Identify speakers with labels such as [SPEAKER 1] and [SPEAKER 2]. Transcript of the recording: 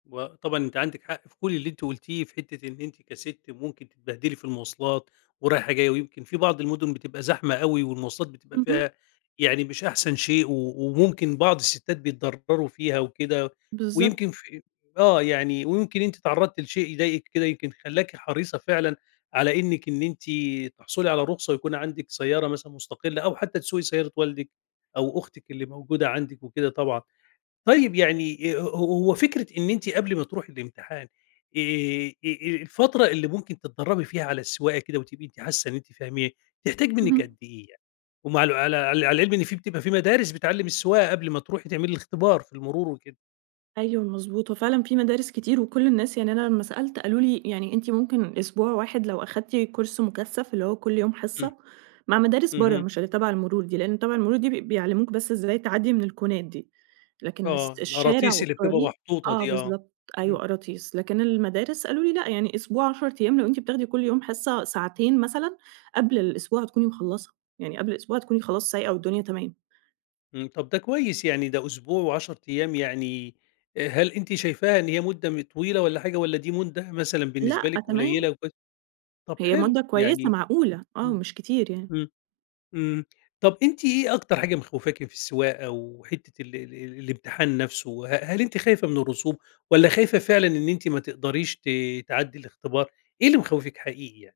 [SPEAKER 1] وطبعًا أنتِ عندِك حق في كل اللي أنتِ قُلتيه، في حتة إن أنتِ كست ممكن تتبهدلي في المواصلات ورايحة جاية، ويمكن في بعض المدن بتبقى زحمة أوي والمواصلات بتبقى
[SPEAKER 2] اهم.
[SPEAKER 1] فيها يعني مش أحسن شيء، و وممكن بعض الستات بيتضرروا فيها وكده،
[SPEAKER 2] بالضبط.
[SPEAKER 1] ويمكن في آه، يعني ويمكن أنتِ اتعرضتِ لشيء يضايقِك كده يمكن خلّاكِ حريصة فعلًا على إنِّك إن أنتِ تحصلي على رخصة ويكون عندِك سيارة مثلًا مستقلة أو حتى تسوقي سيارة والدِك أو أختِك اللي موجودة عندِك وكده طبعًا، طيب يعني أ ه هو فكرة إن أنتِ قبل ما تروحي الإمتحان آآ، آآ، آآ، الفترة اللي ممكن تتدرّبي فيها على السواقة كده وتبقي أنتِ حاسة إن أنتِ فاهما تحتاج منِّك
[SPEAKER 2] اهم.
[SPEAKER 1] قد إيه يعني، ومع الو على عل على العلم إن في بتبقى في مدارس بتعلم السواقة قبل ما تروحي تعملي الإختبار في المرور وكده؟
[SPEAKER 2] أيوه، مضبوط، هو فعلًا في مدارس كتير، وكل الناس يعني أنا لمّا سألت قالوا لي يعني أنتِ ممكن أسبوع واحد لو أخدتِ كورس مكثّف اللي هو كل يوم
[SPEAKER 1] إمم،
[SPEAKER 2] حصّة مع مدارس برّا
[SPEAKER 1] اهم.
[SPEAKER 2] مش اللي تبع المرور دي، لإن تبع المرور دي بي بيعلموك بس ازاي تعدّي من الكونات دي لكن اس
[SPEAKER 1] آه،
[SPEAKER 2] الشارع
[SPEAKER 1] القراطيس اللي بتبقى
[SPEAKER 2] والطريق
[SPEAKER 1] محطوطة
[SPEAKER 2] آه،
[SPEAKER 1] دي آه،
[SPEAKER 2] بالضبط أيوه،
[SPEAKER 1] إمم.
[SPEAKER 2] قراطيس، لكن المدارس قالوا لي لأ يعني أسبوع 10 ايام لو أنتِ بتاخدي كل يوم حصّة ساعتين مثلًا قبل الأسبوع هتكوني مخلّصة، يعني قبل الأسبوع هتكوني خلاص سايقة والدنيا تمام.
[SPEAKER 1] إمم، طب ده كويس يعني ده أسبوع و10 ايام يعني آآ هل أنتِ شايفاها إن هي مدة م طويلة والّا حاجة والّا دي مدة مثلًا
[SPEAKER 2] لأ
[SPEAKER 1] بالنسبة لِك
[SPEAKER 2] تمام.
[SPEAKER 1] قليلة وك طب
[SPEAKER 2] هي
[SPEAKER 1] حلو
[SPEAKER 2] مدة كويسة
[SPEAKER 1] يعني
[SPEAKER 2] معقولة آه،
[SPEAKER 1] إمم،
[SPEAKER 2] مش كتير يعني.
[SPEAKER 1] إمم، إمم، طب أنتِ إيه أكتر حاجة مخوفاكِ في السواقة وحتة ال ال ال الإمتحان نفسه ه هل أنتِ خايفة من الرسوب، والّا خايفة فعلًا إن أنتِ ما تقدريش ت تعدّي الإختبار إيه اللي مخوفِك حقيقي يعني؟